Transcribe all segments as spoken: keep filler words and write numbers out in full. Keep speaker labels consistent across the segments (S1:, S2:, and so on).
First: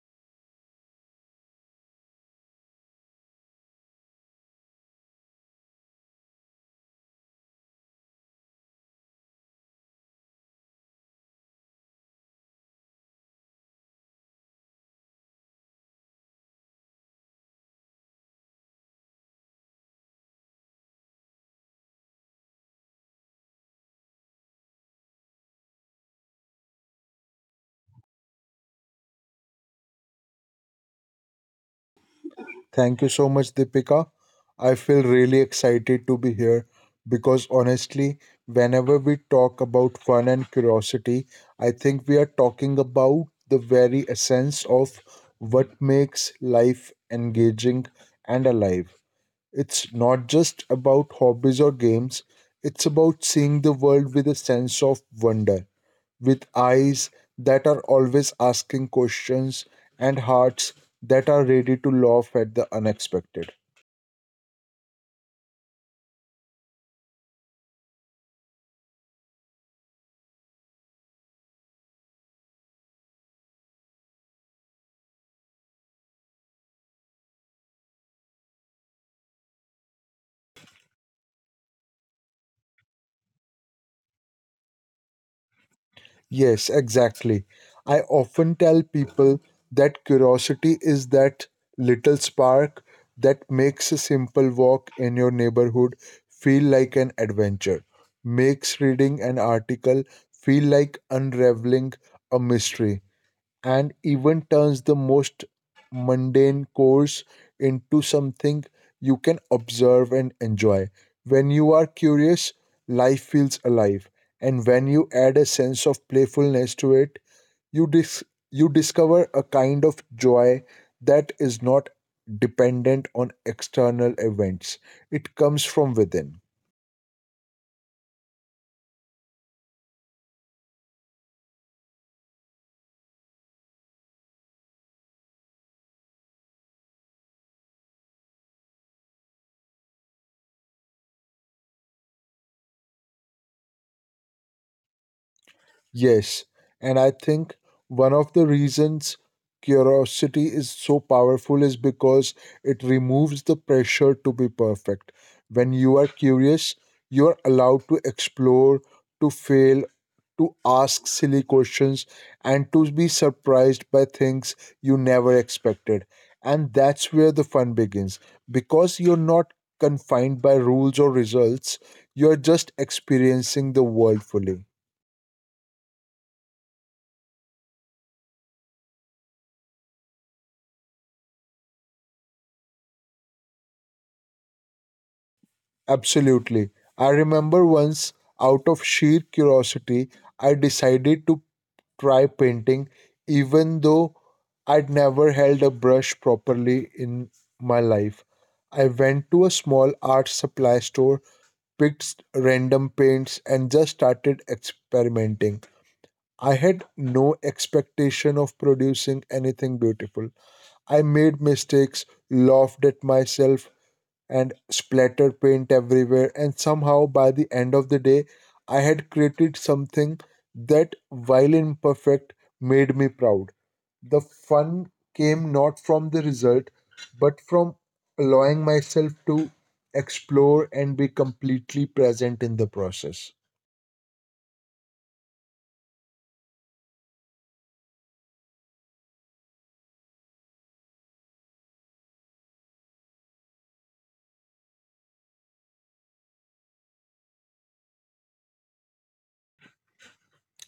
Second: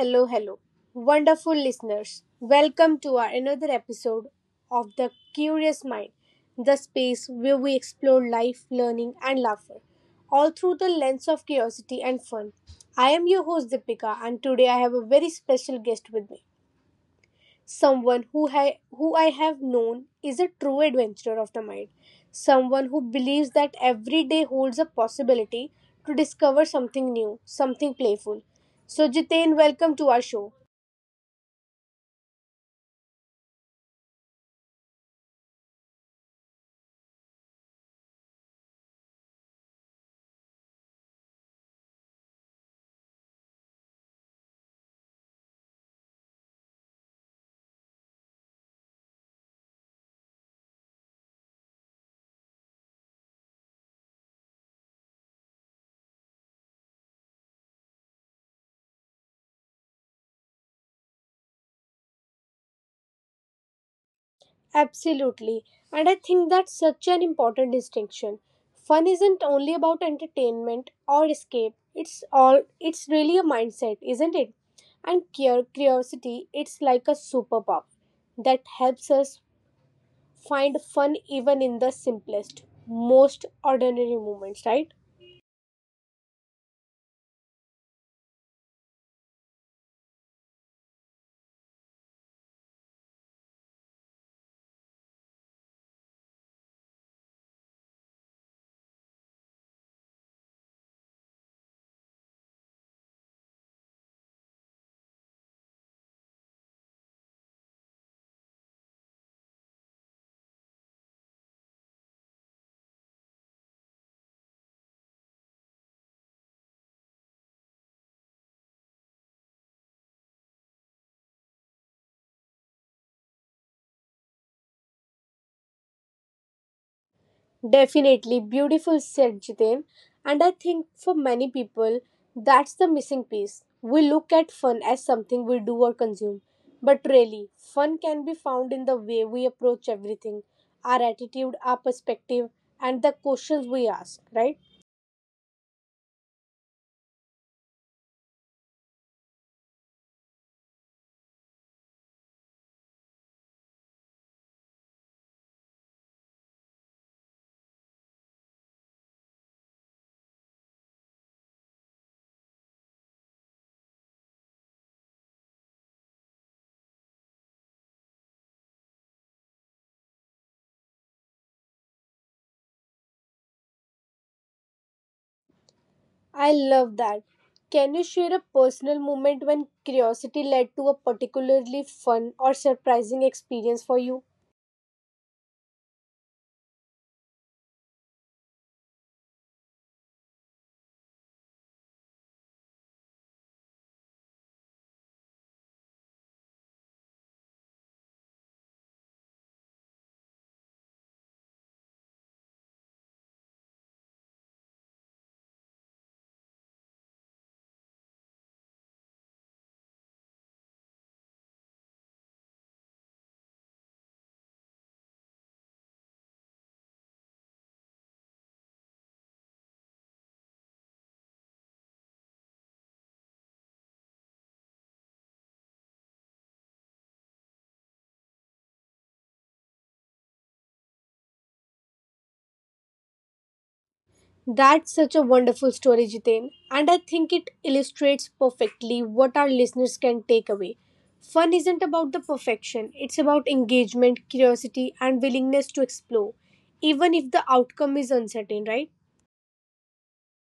S1: hello, hello. Wonderful listeners, welcome to our another episode of The Curious Mind, the space where we explore life, learning, and laughter, all through the lens of curiosity and fun. I am your host Deepika, and today I have a very special guest with me. Someone who I, who I have known is a true adventurer of the mind. Someone who believes that every day holds a possibility to discover something new, something playful. So, Jitain, welcome to our show.
S2: Thank you so much, Deepika. I feel really excited to be here because honestly, whenever we talk about fun and curiosity, I think we are talking about the very essence of what makes life engaging and alive. It's not just about hobbies or games, it's about seeing the world with a sense of wonder, with eyes that are always asking questions and hearts that are ready to laugh at the unexpected.
S1: Absolutely. And I think that's such an important distinction. Fun isn't only about entertainment or escape. It's all it's really a mindset, isn't it? And cur- curiosity, it's like a superpower that helps us find fun even in the simplest, most ordinary moments, right?
S2: Yes, exactly. I often tell people that curiosity is that little spark that makes a simple walk in your neighborhood feel like an adventure, makes reading an article feel like unraveling a mystery, and even turns the most mundane course into something you can observe and enjoy. When you are curious, life feels alive, and when you add a sense of playfulness to it, you dis- you discover a kind of joy that is not dependent on external events. It comes from within.
S1: Definitely beautiful said, Jiten. And I think for many people, that's the missing piece. We look at fun as something we do or consume. But really, fun can be found in the way we approach everything, our attitude, our perspective, and the questions we ask, right?
S2: Yes, and I think one of the reasons curiosity is so powerful is because it removes the pressure to be perfect. When you are curious, you are allowed to explore, to fail, to ask silly questions, and to be surprised by things you never expected. And that's where the fun begins because you're not confined by rules or results, you're just experiencing the world fully.
S1: I love that. Can you share a personal moment when curiosity led to a particularly fun or surprising experience for you?
S2: Absolutely. I remember once, out of sheer curiosity, I decided to try painting, even though I'd never held a brush properly in my life. I went to a small art supply store, picked s- random paints, and just started experimenting. I had no expectation of producing anything beautiful. I made mistakes, laughed at myself, and splattered paint everywhere. And somehow, by the end of the day, I had created something that, while imperfect, made me proud. The fun came not from the result, but from allowing myself to explore and be completely present in the process.
S1: That's such a wonderful story, Jitain. And I think it illustrates perfectly what our listeners can take away. Fun isn't about the perfection, it's about engagement, curiosity, and willingness to explore, even if the outcome is uncertain, right?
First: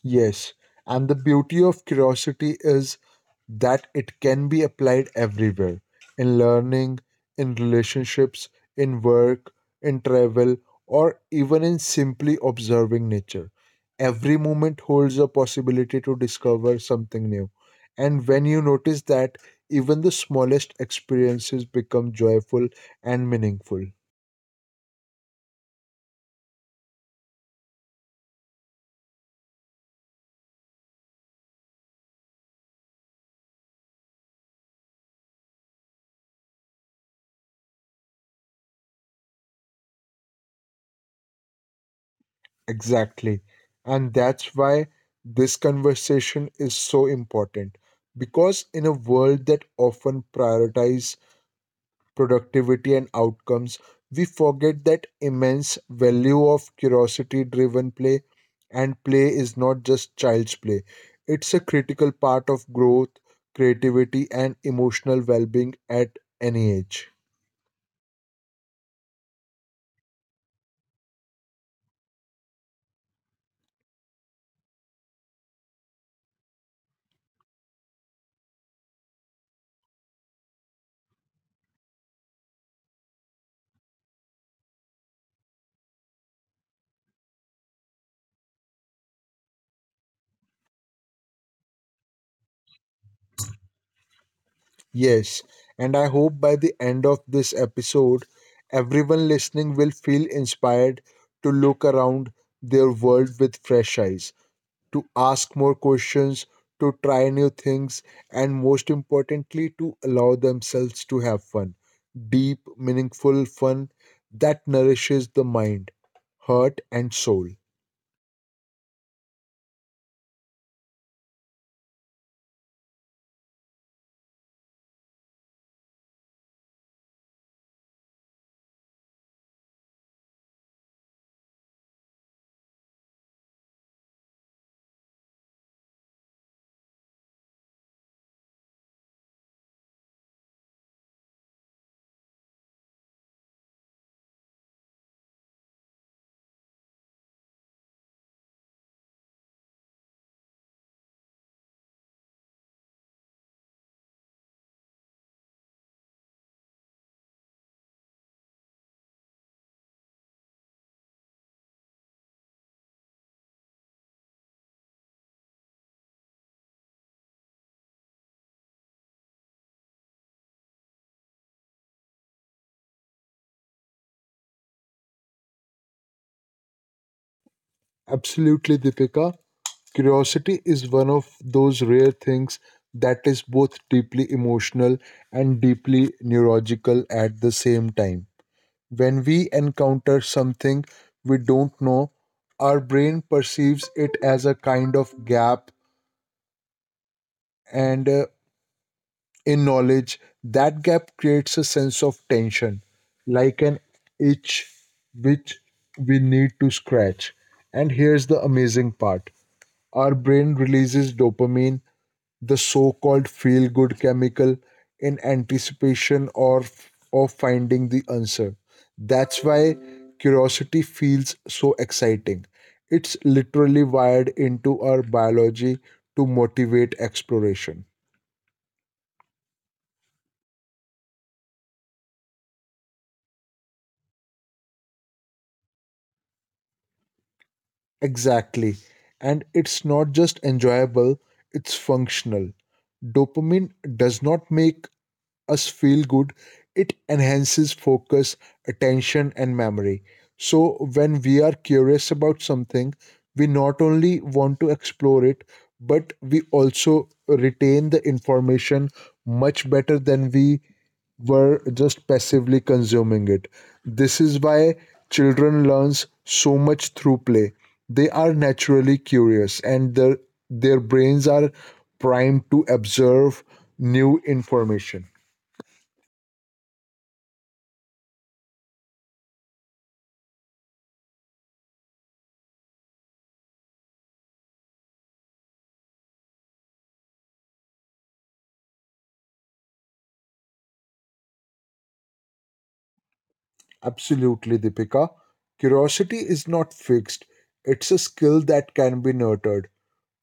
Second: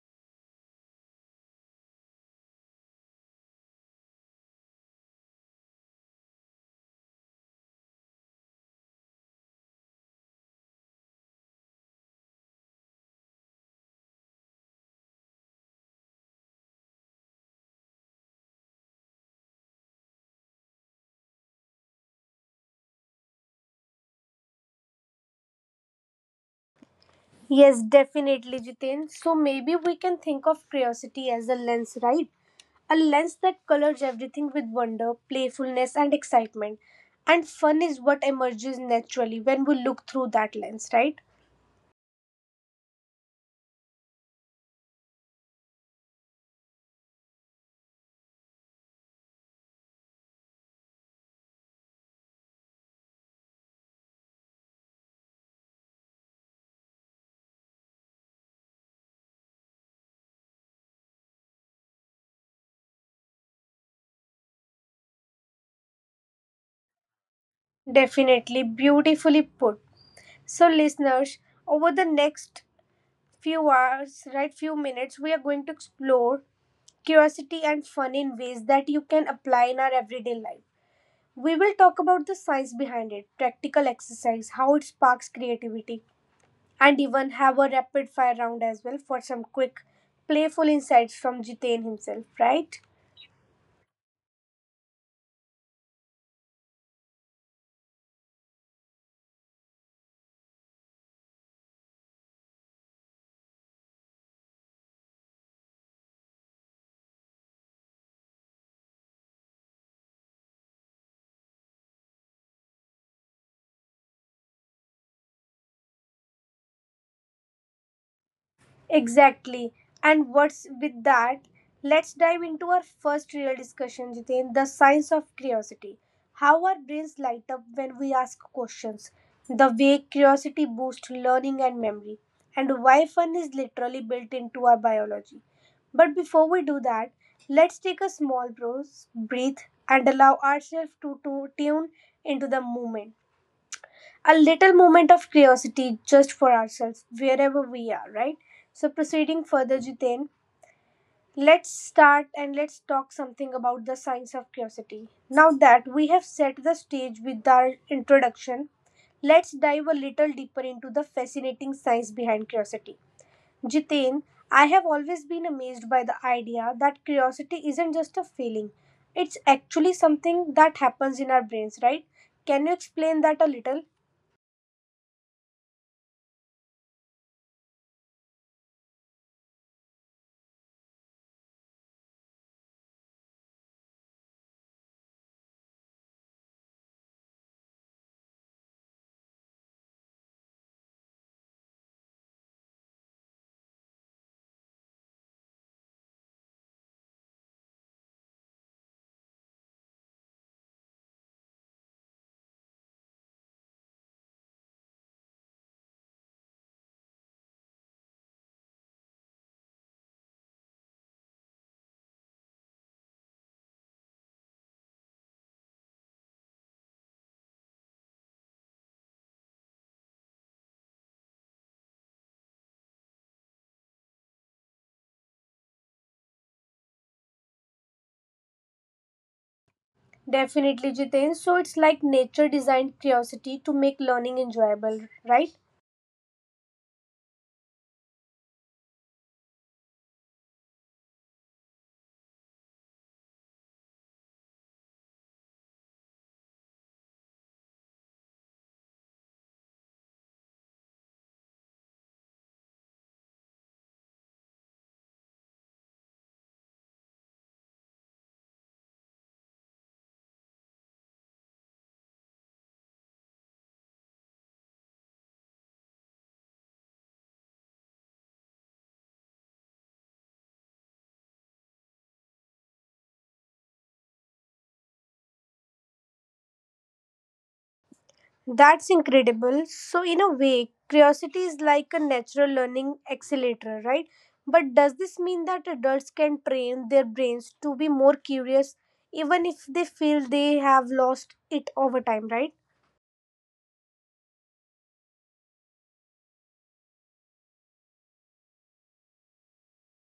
S2: Yes, and the beauty of curiosity is that it can be applied everywhere in learning, in relationships, in work, in travel, or even in simply observing nature. Every moment holds a possibility to discover something new. And when you notice that, even the smallest experiences become joyful and meaningful.
S1: Yes, definitely, Jitain. So maybe we can think of curiosity as a lens, right? A lens that colors everything with wonder, playfulness, and excitement. And fun is what emerges naturally when we look through that lens, right?
S2: Exactly. And that's why this conversation is so important. Because in a world that often prioritizes productivity and outcomes, we forget that immense value of curiosity driven play. And play is not just child's play, it's a critical part of growth, creativity, and emotional well being at any age.
S1: Definitely, beautifully put. So, listeners, over the next few hours, right, few minutes, we are going to explore curiosity and fun in ways that you can apply in our everyday life. We will talk about the science behind it, practical exercise, how it sparks creativity, and even have a rapid fire round as well for some quick, playful insights from Jiten himself, right?
S2: Yes, and I hope by the end of this episode, everyone listening will feel inspired to look around their world with fresh eyes, to ask more questions, to try new things, and most importantly, to allow themselves to have fun. Deep, meaningful fun that nourishes the mind, heart, and soul.
S1: Exactly. And what's with that? Let's dive into our first real discussion, Jitin: the science of curiosity. How our brains light up when we ask questions, the way curiosity boosts learning and memory, and why fun is literally built into our biology. But before we do that, let's take a small pause, breathe, and allow ourselves to, to tune into the moment, a little moment of curiosity just for ourselves wherever we are, right? So proceeding further, Jiten, let's start and let's talk something about the science of curiosity. Now that we have set the stage with our introduction, let's dive a little deeper into the fascinating science behind curiosity. Jiten, I have always been amazed by the idea that curiosity isn't just a feeling, it's actually something that happens in our brains, right? Can you explain that a little?
S2: Absolutely, Deepika. Curiosity is one of those rare things that is both deeply emotional and deeply neurological at the same time. When we encounter something we don't know, our brain perceives it as a kind of gap and uh, in knowledge. That gap creates a sense of tension, like an itch which we need to scratch. And here's the amazing part: our brain releases dopamine, the so called feel good chemical, in anticipation or of finding the answer. That's why curiosity feels so exciting. It's literally wired into our biology to motivate exploration.
S1: Definitely, Jiten. So it's like nature designed curiosity to make learning enjoyable, right?
S2: Exactly. And it's not just enjoyable, it's functional. Dopamine does not make us feel good, it enhances focus, attention, and memory. So, when we are curious about something, we not only want to explore it, but we also retain the information much better than we were just passively consuming it. This is why children learns so much through play. They are naturally curious and their, their brains are primed to observe new information.
S1: That's incredible. So, in a way, curiosity is like a natural learning accelerator, right? But does this mean that adults can train their brains to be more curious even if they feel they have lost it over time, right?
S2: Absolutely, Deepika. Curiosity is not fixed, it's a skill that can be nurtured.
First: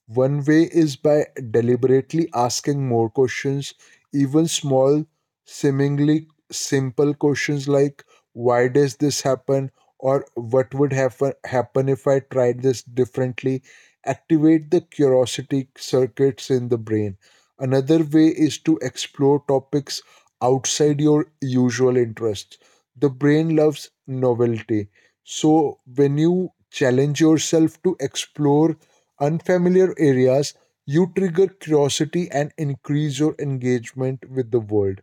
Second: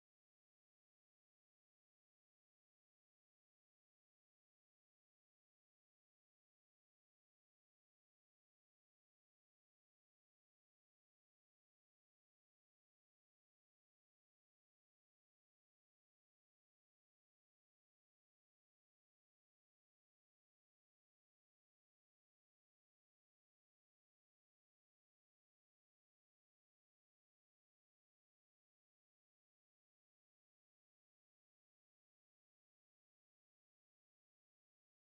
S2: One way is by deliberately asking more questions, even small, seemingly simple questions like why does this happen or what would happen happen if I tried this differently activate the curiosity circuits in the brain. Another way is to explore topics outside your usual interests. The brain loves novelty. So when you challenge yourself to explore unfamiliar areas, you trigger curiosity and increase your engagement with the world.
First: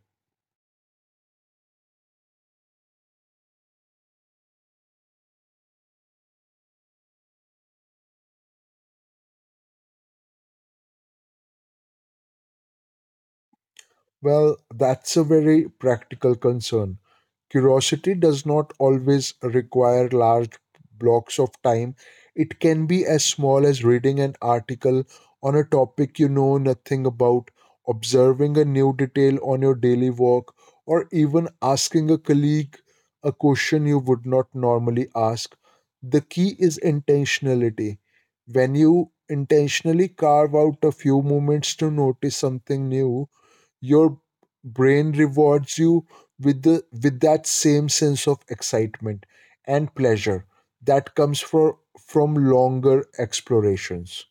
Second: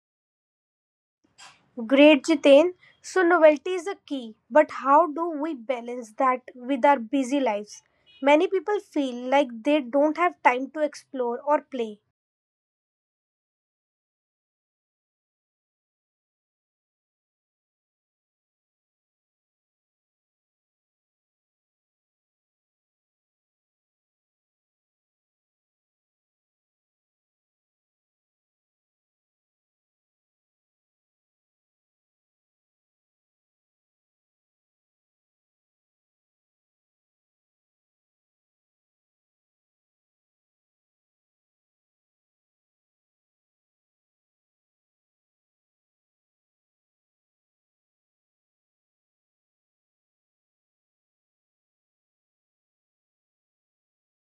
S1: Great, Jitain. So, novelty is a key, but how do we balance that with our busy lives? Many people feel like they don't have time to explore or play.
S2: Well, that's a very practical concern. Curiosity does not always require large blocks of time. It can be as small as reading an article on a topic you know nothing about, observing a new detail on your daily walk, or even asking a colleague a question you would not normally ask. The key is intentionality. When you intentionally carve out a few moments to notice something new, your brain rewards you with the with that same sense of excitement and pleasure that comes for, from longer explorations.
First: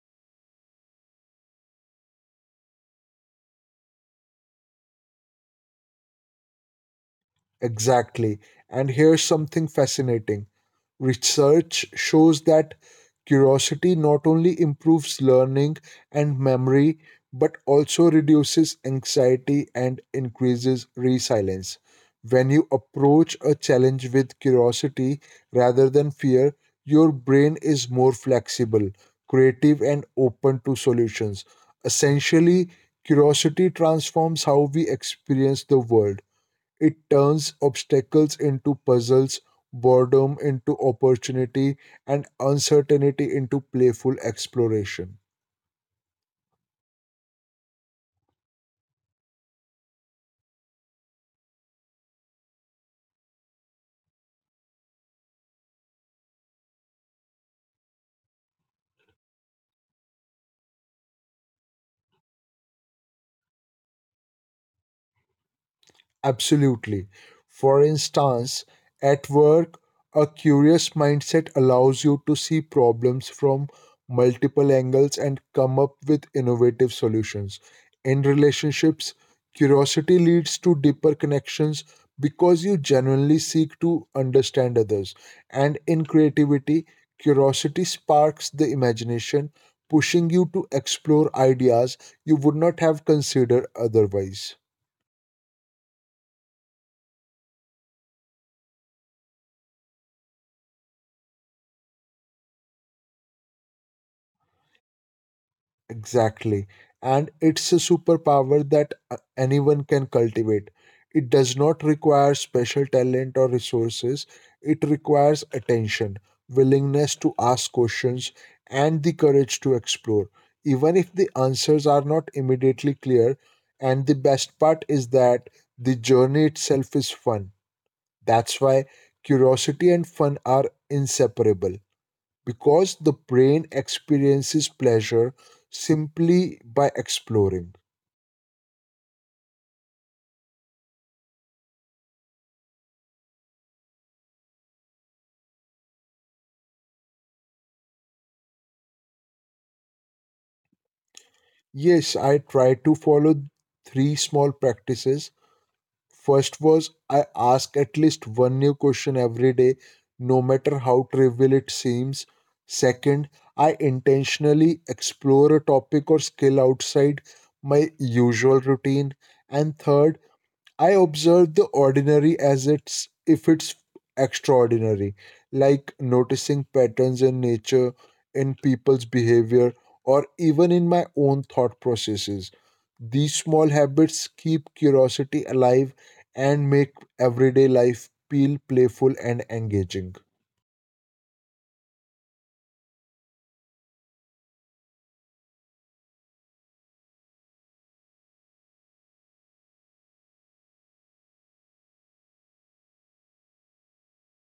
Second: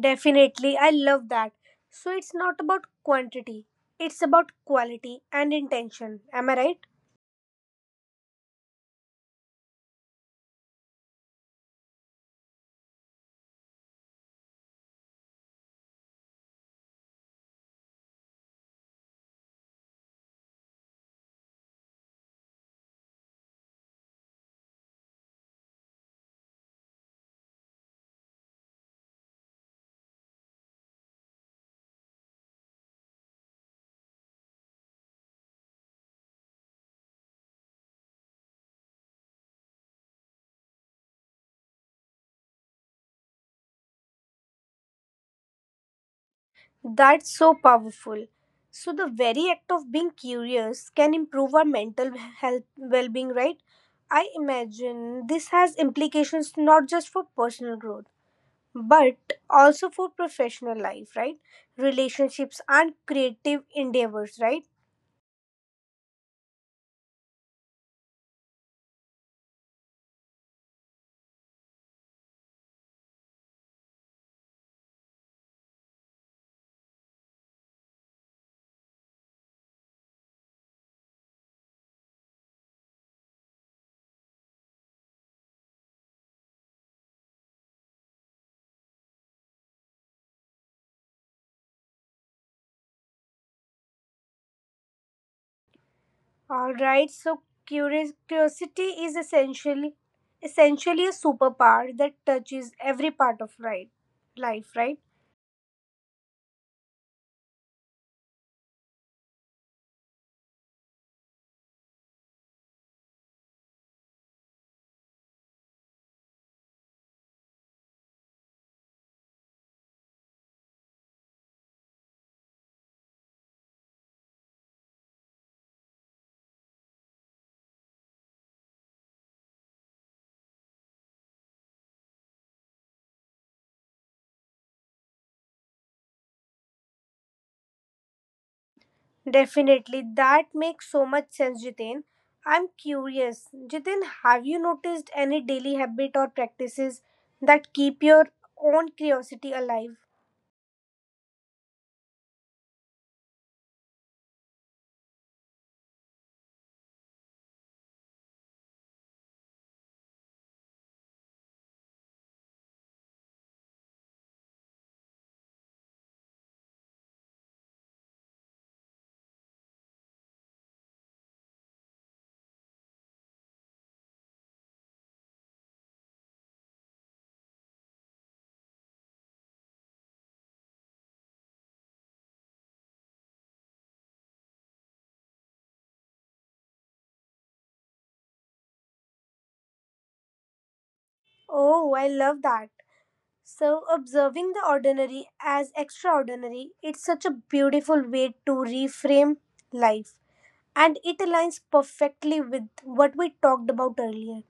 S1: Definitely, I love that. So, it's not about quantity, it's about quality and intention. Am I right?
S2: Exactly, and here's something fascinating. Research shows that curiosity not only improves learning and memory but also reduces anxiety and increases resilience. When you approach a challenge with curiosity rather than fear, your brain is more flexible, creative, and open to solutions. Essentially, curiosity transforms how we experience the world. It turns obstacles into puzzles, boredom into opportunity, and uncertainty into playful exploration.
S1: That's so powerful. So, the very act of being curious can improve our mental health well being, right? I imagine this has implications not just for personal growth but also for professional life, right? Relationships and creative endeavors, right?
S2: Absolutely. For instance, at work, a curious mindset allows you to see problems from multiple angles and come up with innovative solutions. In relationships, curiosity leads to deeper connections because you genuinely seek to understand others. And in creativity, curiosity sparks the imagination, pushing you to explore ideas you would not have considered otherwise.
S1: All right. So curious, curiosity is essentially essentially a superpower that touches every part of right life, right?
S2: Exactly. And it's a superpower that uh, anyone can cultivate. It does not require special talent or resources, it requires attention, willingness to ask questions, and the courage to explore, even if the answers are not immediately clear. And the best part is that the journey itself is fun. That's why curiosity and fun are inseparable, because the brain experiences pleasure simply by exploring.
S1: Definitely, that makes so much sense, Jitin. I'm curious, Jitin. Have you noticed any daily habit or practices that keep your own curiosity alive?
S2: Yes, I tried to follow three small practices. First was I ask at least one new question every day, no matter how trivial it seems. Second, I intentionally explore a topic or skill outside my usual routine. And third, I observe the ordinary as it's if it's extraordinary, like noticing patterns in nature, in people's behavior, or even in my own thought processes. These small habits keep curiosity alive and make everyday life feel playful and engaging.
S1: Oh, I love that. So, observing the ordinary as extraordinary, it's such a beautiful way to reframe life. And it aligns perfectly with what we talked about earlier.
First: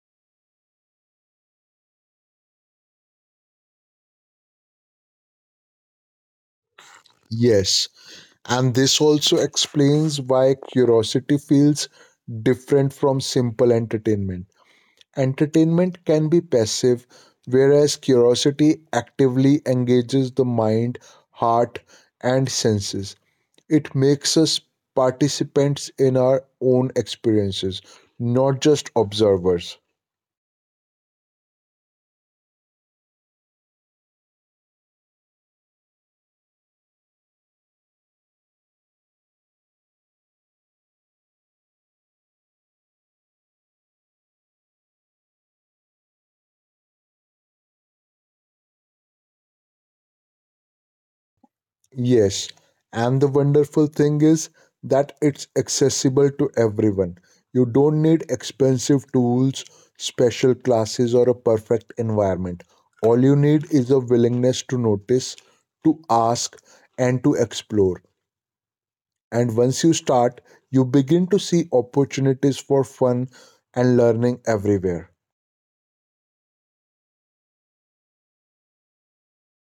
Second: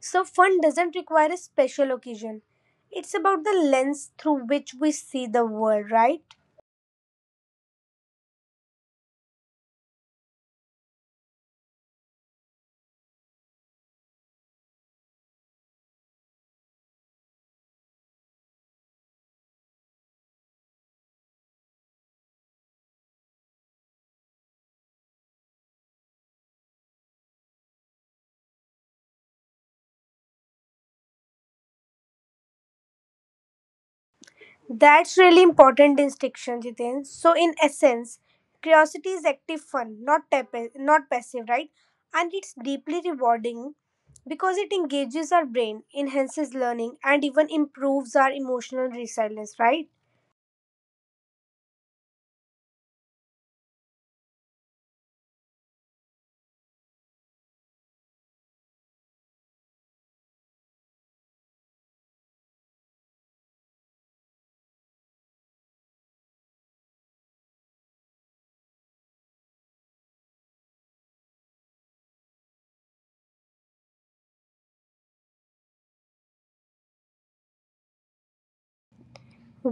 S1: So, fun doesn't require a special occasion, it's about the lens through which we see the world, right?
S2: Yes, and this also explains why curiosity feels different from simple entertainment. Entertainment can be passive, whereas curiosity actively engages the mind, heart, and senses. It makes us participants in our own experiences, not just observers.
S1: That's really important distinction, Jiten. So in essence, curiosity is active fun, not tap- not passive, right? And it's deeply rewarding because it engages our brain, enhances learning, and even improves our emotional resilience, right?
S2: Yes, and the wonderful thing is that it's accessible to everyone. You don't need expensive tools, special classes, or a perfect environment. All you need is a willingness to notice, to ask, and to explore. And once you start, you begin to see opportunities for fun and learning everywhere.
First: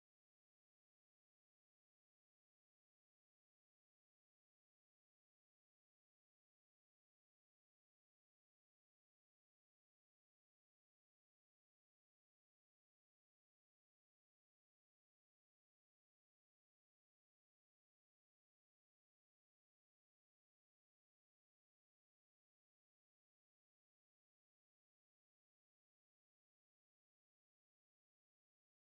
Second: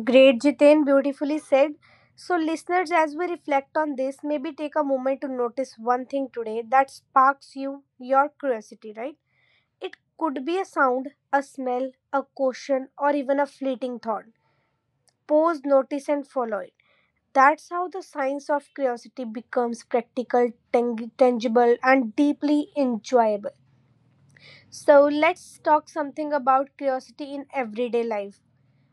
S1: Great, Jiten. Beautifully said. So, listeners, as we reflect on this, maybe take a moment to notice one thing today that sparks you, your curiosity, right? It could be a sound, a smell, a question, or even a fleeting thought. Pause, notice, and follow it. That's how the science of curiosity becomes practical, tang- tangible, and deeply enjoyable. So, let's talk something about curiosity in everyday life.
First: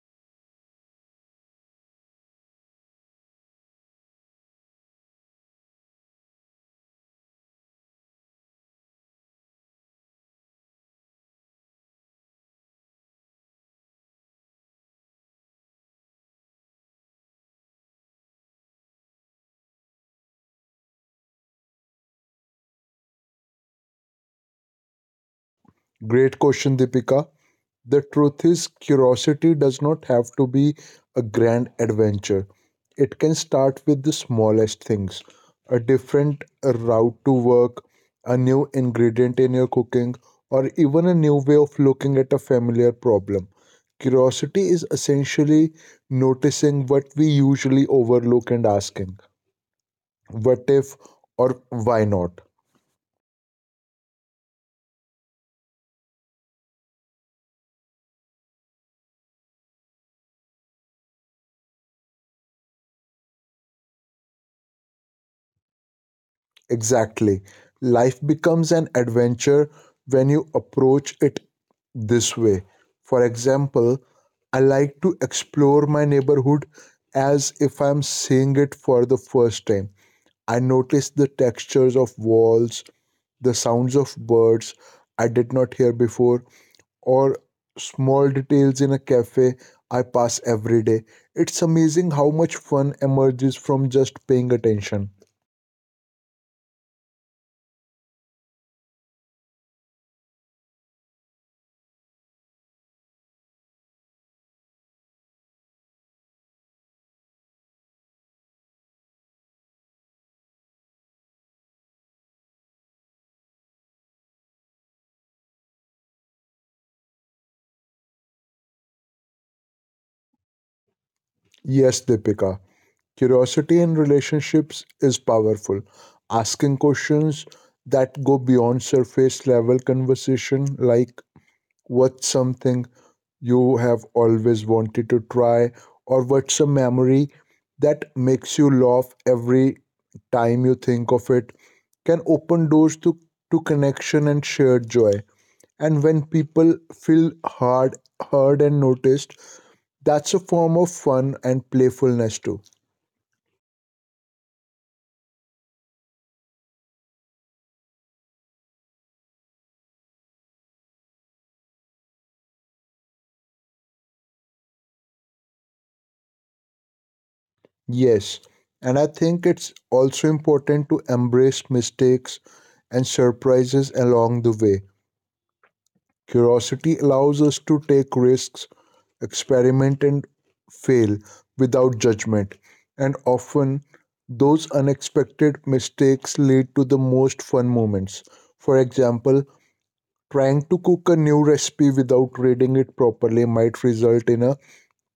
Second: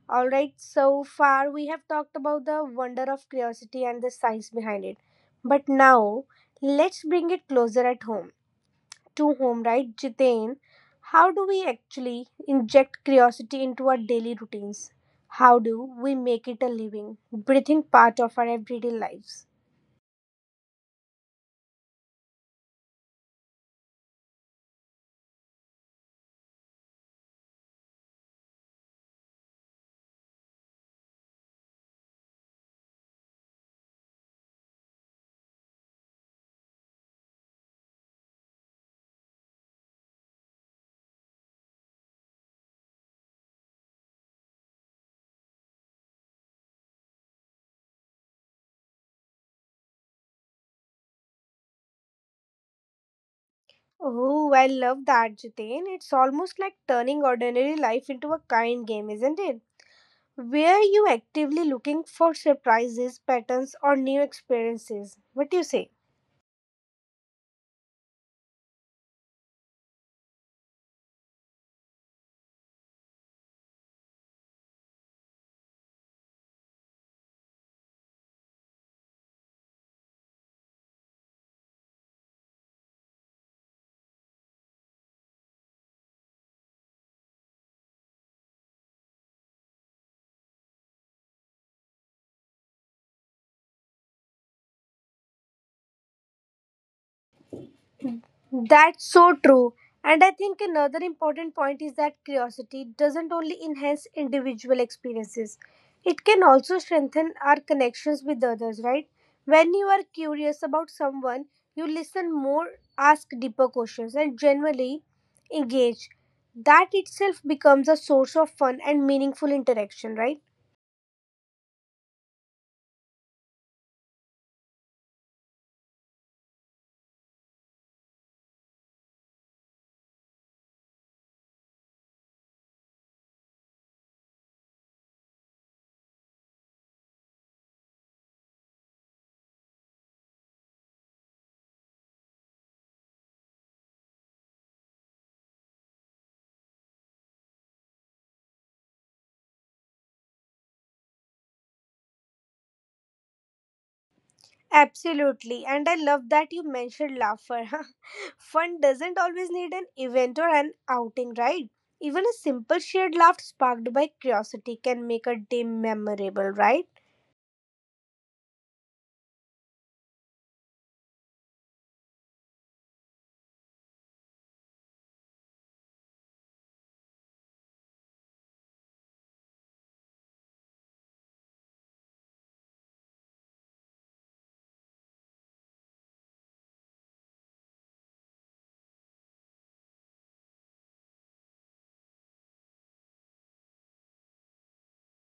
S1: Alright, so far we have talked about the wonder of curiosity and the science behind it. But now, let's bring it closer at home to home, right, Jiten? How do we actually inject curiosity into our daily routines? How do we make it a living, breathing part of our everyday lives?
S2: Great question, Deepika. The truth is, curiosity does not have to be a grand adventure. It can start with the smallest things: a different route to work, a new ingredient in your cooking, or even a new way of looking at a familiar problem. Curiosity is essentially noticing what we usually overlook and asking, what if or why not?
S1: Oh, I love that, Jiten. It's almost like turning ordinary life into a kind game, isn't it? Where you actively looking for surprises, patterns, or new experiences. What do you say?
S2: Exactly. Life becomes an adventure when you approach it this way. For example, I like to explore my neighborhood as if I'm seeing it for the first time. I notice the textures of walls, the sounds of birds I did not hear before, or small details in a cafe I pass every day. It's amazing how much fun emerges from just paying attention.
S1: That's so true. And I think another important point is that curiosity doesn't only enhance individual experiences, it can also strengthen our connections with others, right? When you are curious about someone, you listen more, ask deeper questions, and generally engage. That itself becomes a source of fun and meaningful interaction, right?
S2: Yes, Deepika. Curiosity in relationships is powerful. Asking questions that go beyond surface level conversation, like what's something you have always wanted to try, or what's a memory that makes you laugh every time you think of it, can open doors to, to connection and shared joy. And when people feel hard, heard, and noticed, that's a form of fun and playfulness too.
S1: Absolutely. And I love that you mentioned laughter. Fun doesn't always need an event or an outing, right? Even a simple shared laugh sparked by curiosity can make a day memorable, right?
S2: Yes, and I think it's also important to embrace mistakes and surprises along the way. Curiosity allows us to take risks, experiment, and fail without judgment. And often, those unexpected mistakes lead to the most fun moments. For example, trying to cook a new recipe without reading it properly might result in a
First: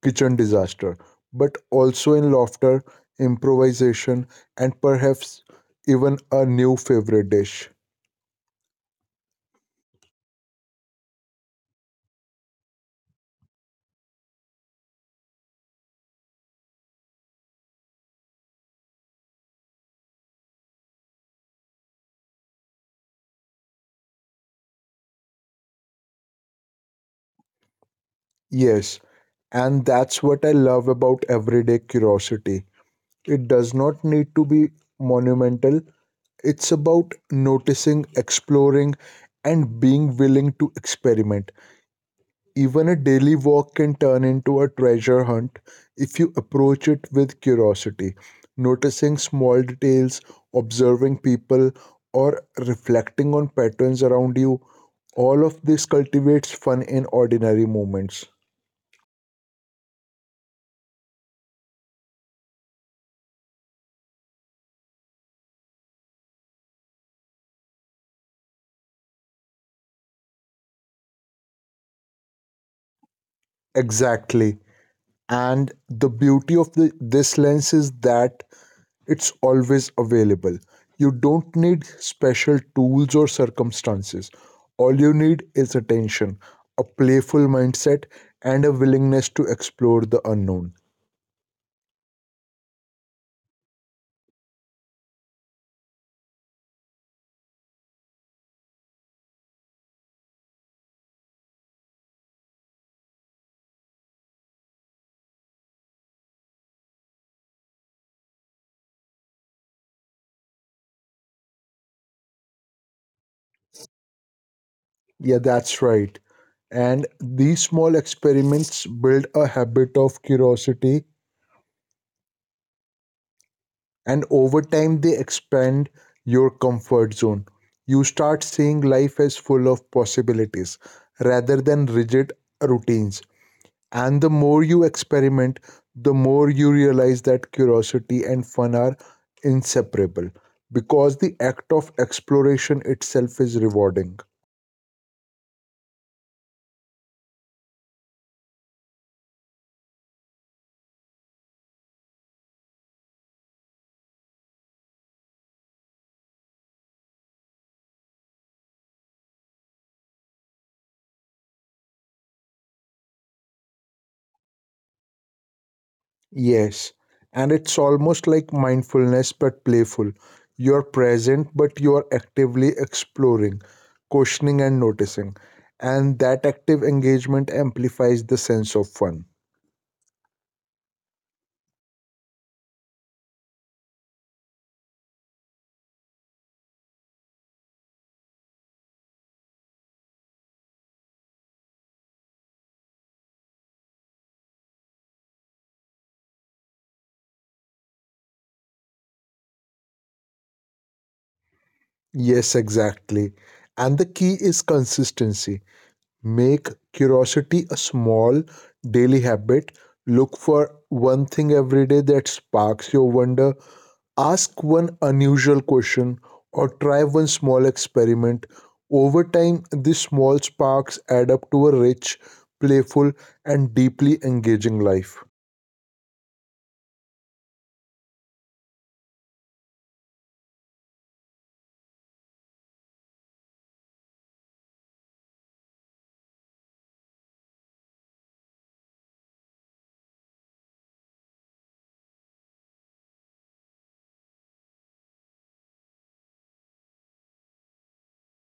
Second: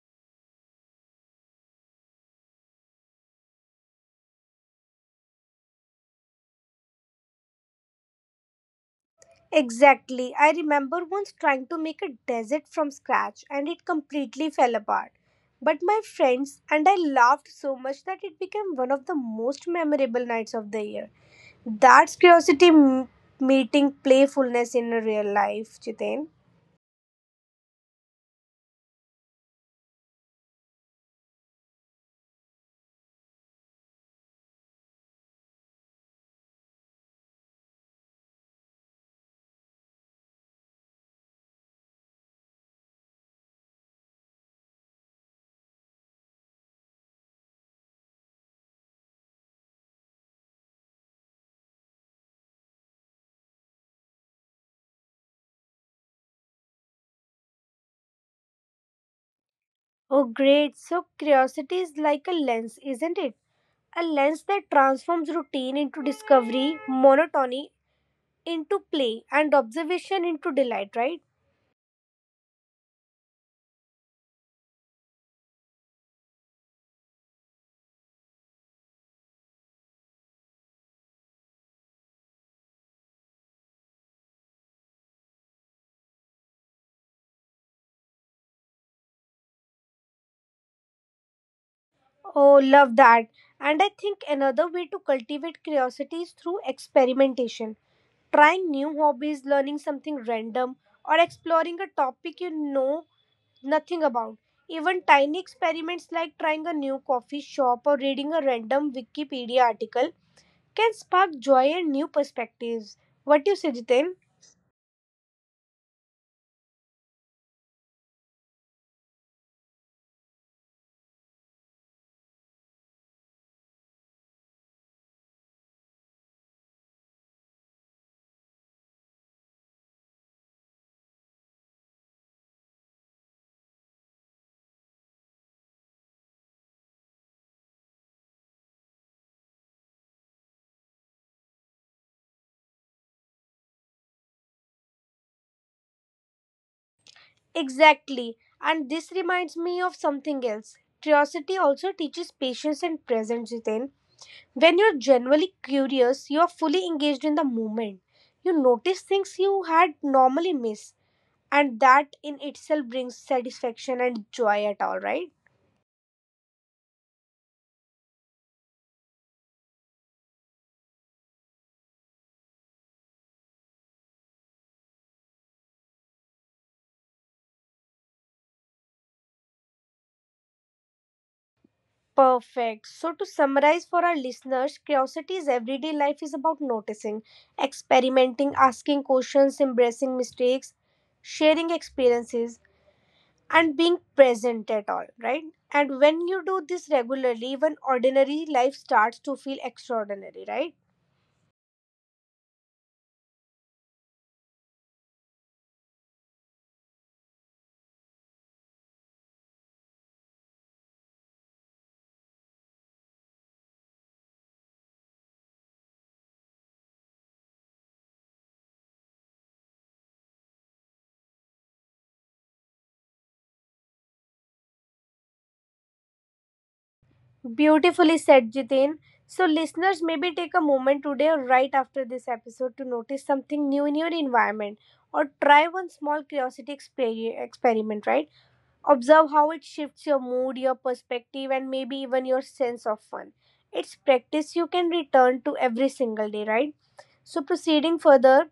S2: kitchen disaster, but also in laughter, improvisation, and perhaps even a new favorite dish.
S1: Exactly. I remember once trying to make a desert from scratch and it completely fell apart. But my friends and I laughed so much that it became one of the most memorable nights of the year. That's curiosity m- meeting playfulness in real life, Chitin.
S2: Yes, and that's what I love about everyday curiosity. It does not need to be monumental, it's about noticing, exploring, and being willing to experiment. Even a daily walk can turn into a treasure hunt if you approach it with curiosity, noticing small details, observing people, or reflecting on patterns around you. All of this cultivates fun in ordinary moments.
S1: Oh, great. So, curiosity is like a lens, isn't it? A lens that transforms routine into discovery, monotony into play, and observation into delight, right?
S2: Exactly. And the beauty of the, this lens is that it's always available. You don't need special tools or circumstances. All you need is attention, a playful mindset, and a willingness to explore the unknown.
S1: Oh, love that. And I think another way to cultivate curiosity is through experimentation. Trying new hobbies, learning something random, or exploring a topic you know nothing about. Even tiny experiments like trying a new coffee shop or reading a random Wikipedia article can spark joy and new perspectives. What you say, Jitin?
S2: Yeah, that's right. And these small experiments build a habit of curiosity, and over time, they expand your comfort zone. You start seeing life as full of possibilities rather than rigid routines. And the more you experiment, the more you realize that curiosity and fun are inseparable because the act of exploration itself is rewarding.
S1: Exactly. And this reminds me of something else. Curiosity also teaches patience and presence, Jitin. When you're genuinely curious, you are fully engaged in the moment. You notice things you had normally missed, and that in itself brings satisfaction and joy at all, right?
S2: Yes, and it's almost like mindfulness but playful. You're present, but you're actively exploring, questioning, and noticing. And that active engagement amplifies the sense of fun.
S1: Perfect. So, to summarize for our listeners, curiosity's everyday life is about noticing, experimenting, asking questions, embracing mistakes, sharing experiences, and being present at all, right? And when you do this regularly, even ordinary life starts to feel extraordinary, right?
S2: Yes, exactly. And the key is consistency. Make curiosity a small daily habit. Look for one thing every day that sparks your wonder. Ask one unusual question or try one small experiment. Over time, these small sparks add up to a rich, playful, and deeply engaging life.
S1: Beautifully said, Jitin. So, listeners, maybe take a moment today or right after this episode to notice something new in your environment or try one small curiosity exper- experiment, right? Observe how it shifts your mood, your perspective, and maybe even your sense of fun. It's practice you can return to every single day, right? So, proceeding further,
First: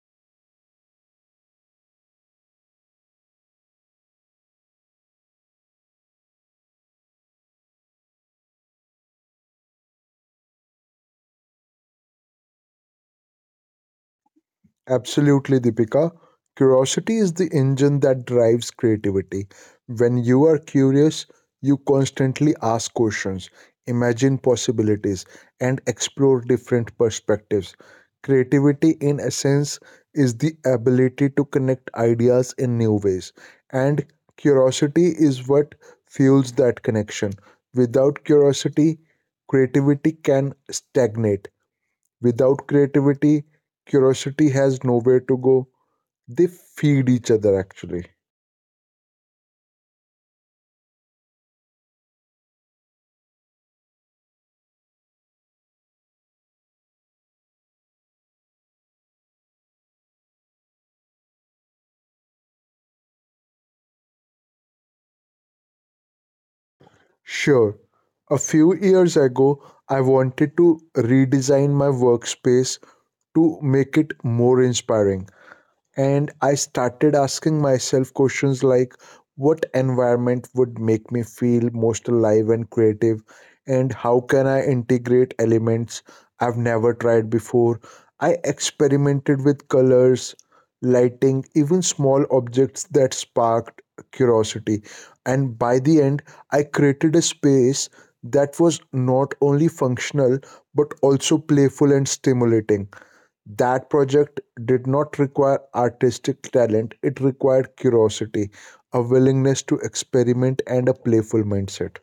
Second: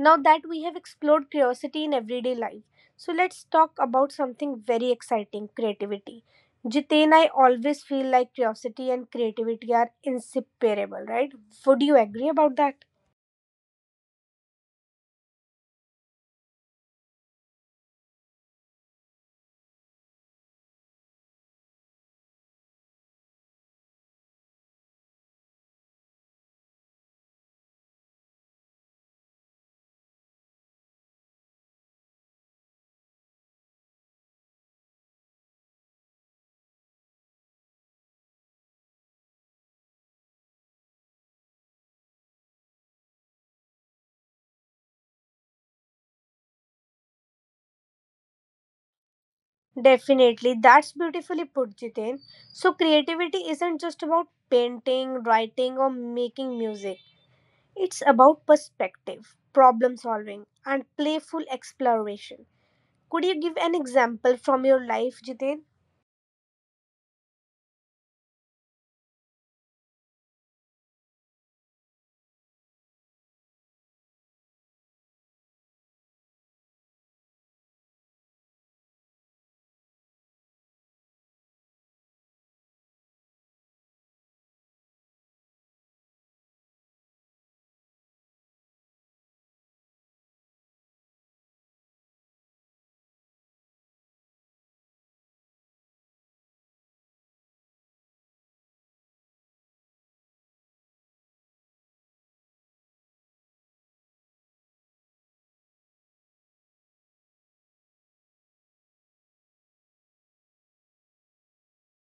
S1: now that we have explored curiosity in everyday life, so let's talk about something very exciting: creativity. Jiten, I always feel like curiosity and creativity are inseparable, right? Would you agree about that?
S2: Absolutely, Deepika. Curiosity is the engine that drives creativity. When you are curious, you constantly ask questions, imagine possibilities, and explore different perspectives. Creativity, in essence, is the ability to connect ideas in new ways, and curiosity is what fuels that connection. Without curiosity, creativity can stagnate. Without creativity, curiosity has nowhere to go. They feed each other actually.
S1: Definitely, that's beautifully put, Jiten. So, creativity isn't just about painting, writing, or making music, it's about perspective, problem solving, and playful exploration. Could you give an example from your life, Jiten?
S2: Sure, a few years ago, I wanted to redesign my workspace to make it more inspiring. And I started asking myself questions like what environment would make me feel most alive and creative, and how can I integrate elements I've never tried before. I experimented with colors, lighting, even small objects that sparked curiosity, and by the end, I created a space that was not only functional but also playful and stimulating. That project did not require artistic talent, it required curiosity, a willingness to experiment, and a playful mindset.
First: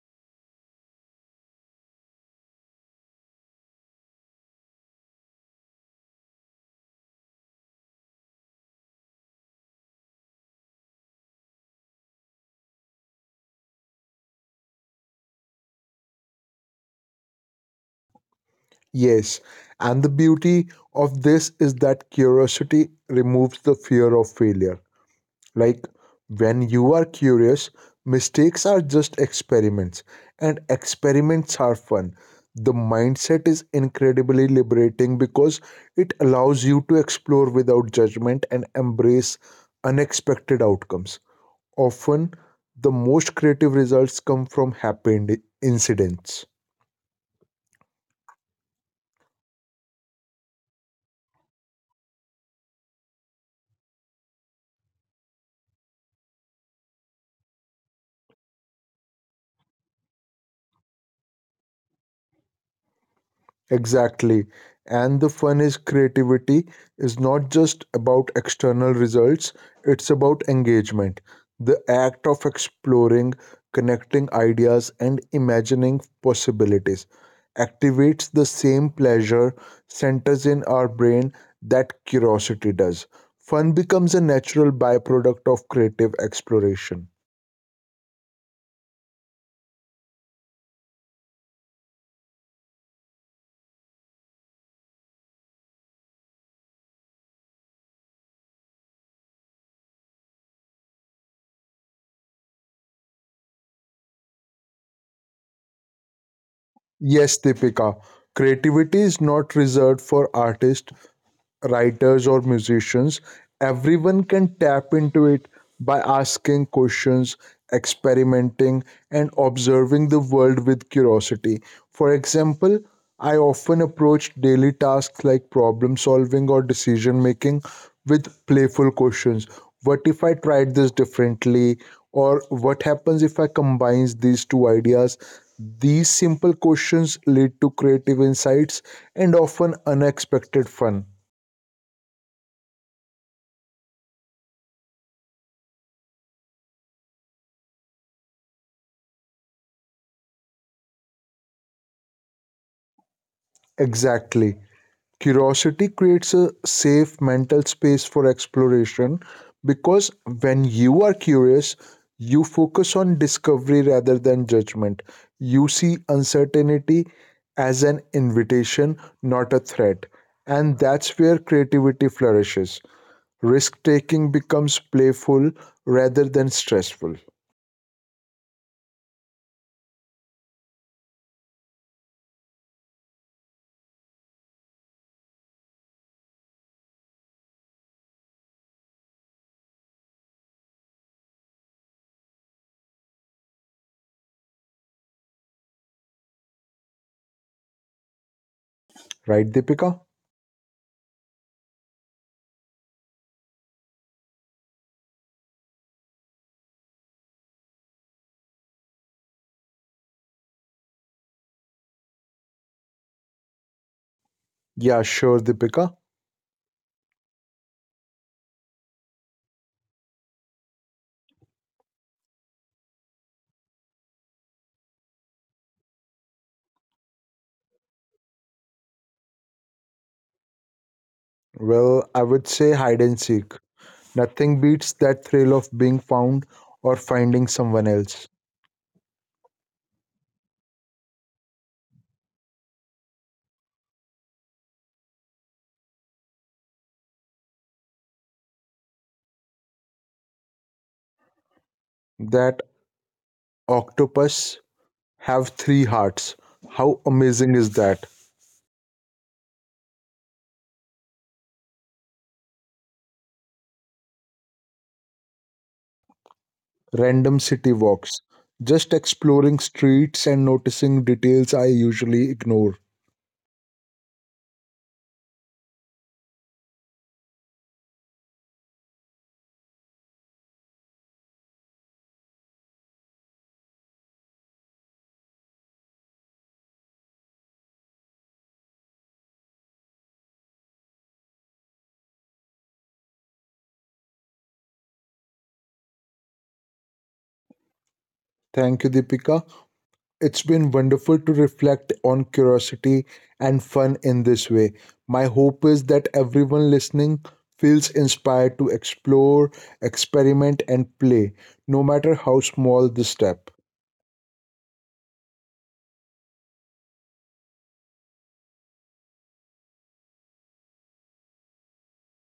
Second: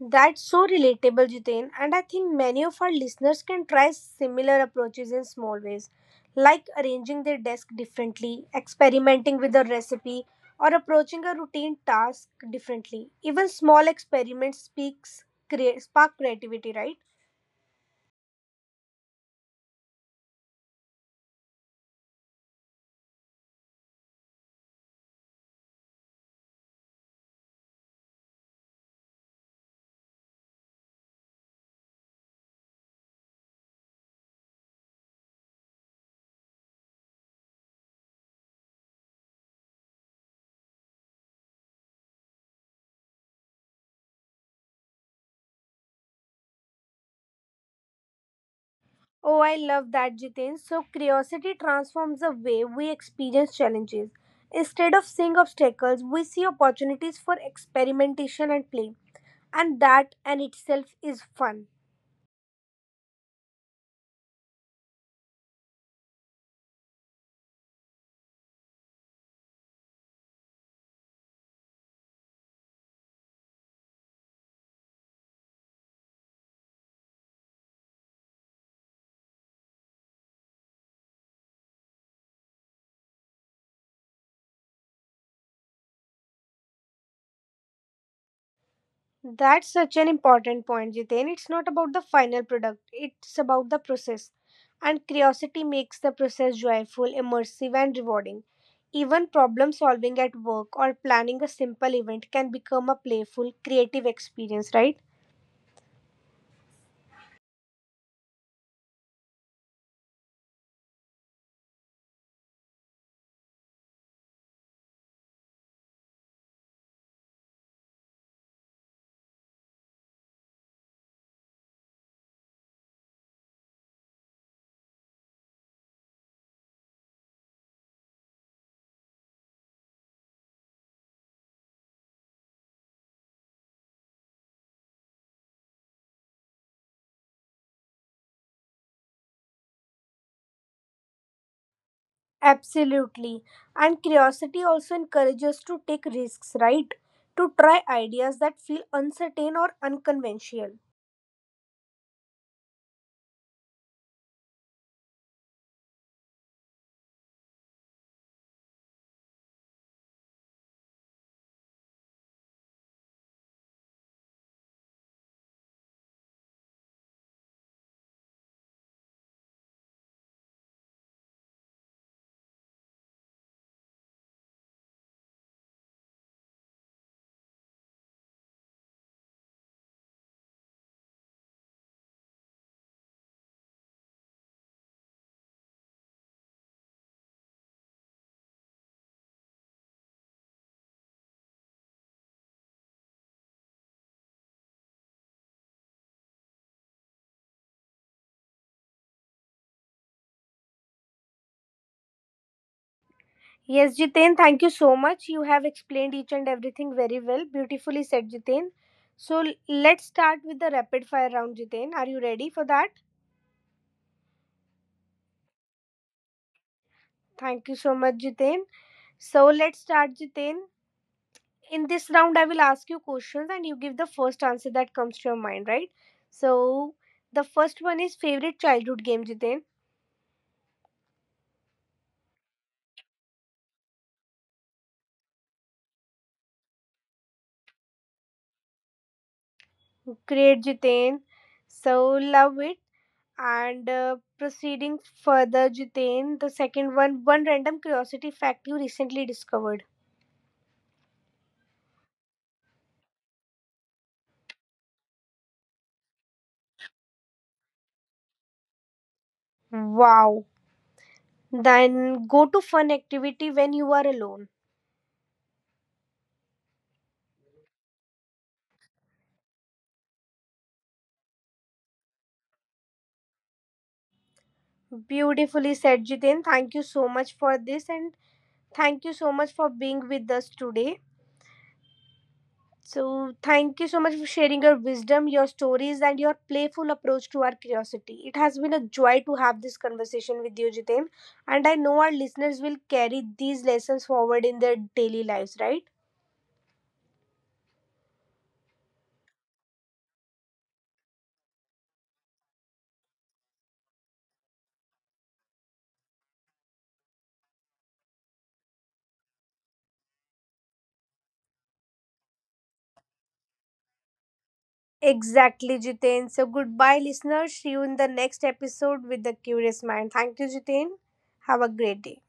S1: That's so relatable, Jitain, and I think many of our listeners can try similar approaches in small ways, like arranging their desk differently, experimenting with a recipe, or approaching a routine task differently. Even small experiments speaks crea- spark creativity, right?
S2: Yes, and the beauty of this is that curiosity removes the fear of failure. Like when you are curious, mistakes are just experiments, and experiments are fun. The mindset is incredibly liberating because it allows you to explore without judgment and embrace unexpected outcomes. Often, the most creative results come from happy ind- incidents.
S1: Oh, I love that, Jitain. So curiosity transforms the way we experience challenges. Instead of seeing obstacles, we see opportunities for experimentation and play, and that in itself is fun.
S2: Exactly. And the fun is creativity is not just about external results, it's about engagement. The act of exploring, connecting ideas, and imagining possibilities activates the same pleasure centers in our brain that curiosity does. Fun becomes a natural byproduct of creative exploration.
S1: That's such an important point, Jiten. It's not about the final product, it's about the process. And curiosity makes the process joyful, immersive, and rewarding. Even problem solving at work or planning a simple event can become a playful, creative experience, right?
S2: Yes, Deepika, creativity is not reserved for artists, writers or musicians, everyone can tap into it by asking questions, experimenting, and observing the world with curiosity. For example, I often approach daily tasks like problem solving or decision making with playful questions. What if I tried this differently? Or what happens if I combines these two ideas? These simple questions lead to creative insights and often unexpected fun.
S1: Absolutely. And curiosity also encourages to take risks, right? To try ideas that feel uncertain or unconventional.
S2: Exactly. Curiosity creates a safe mental space for exploration because when you are curious, you focus on discovery rather than judgment. You see uncertainty as an invitation, not a threat. And that's where creativity flourishes. Risk taking becomes playful rather than stressful. Right, Deepika?
S1: Yes, Jitain. Thank you so much. You have explained each and everything very well. Beautifully said, Jitain. So l- let's start with the rapid fire round, Jitain. Are you ready for that?
S2: Yeah, sure, Deepika.
S1: Thank you so much, Jitain. So let's start, Jitain. In this round, I will ask you questions and you give the first answer that comes to your mind, right? So the first one is favorite childhood game, Jitain.
S2: Well, I would say hide and seek. Nothing beats that thrill of being found or finding someone else.
S1: Great, Jitain. So love it. And uh, proceeding further, Jitain, the second one, one random curiosity fact you recently discovered.
S2: That octopus have three hearts. How amazing is that?
S1: Wow. Then go to fun activity when you are alone.
S2: Random city walks. Just exploring streets and noticing details I usually ignore.
S1: Beautifully said, Jitain. Thank you so much for this and thank you so much for being with us today. So, thank you so much for sharing your wisdom, your stories, and your playful approach to our curiosity. It has been a joy to have this conversation with you, Jitain. And I know our listeners will carry these lessons forward in their daily lives, right?
S2: Thank you, Deepika. It's been wonderful to reflect on curiosity and fun in this way. My hope is that everyone listening feels inspired to explore, experiment, and play, no matter how small the step.
S1: Exactly, Jitain. So, goodbye, listeners. See you in the next episode with The Curious Mind. Thank you, Jitain. Have a great day.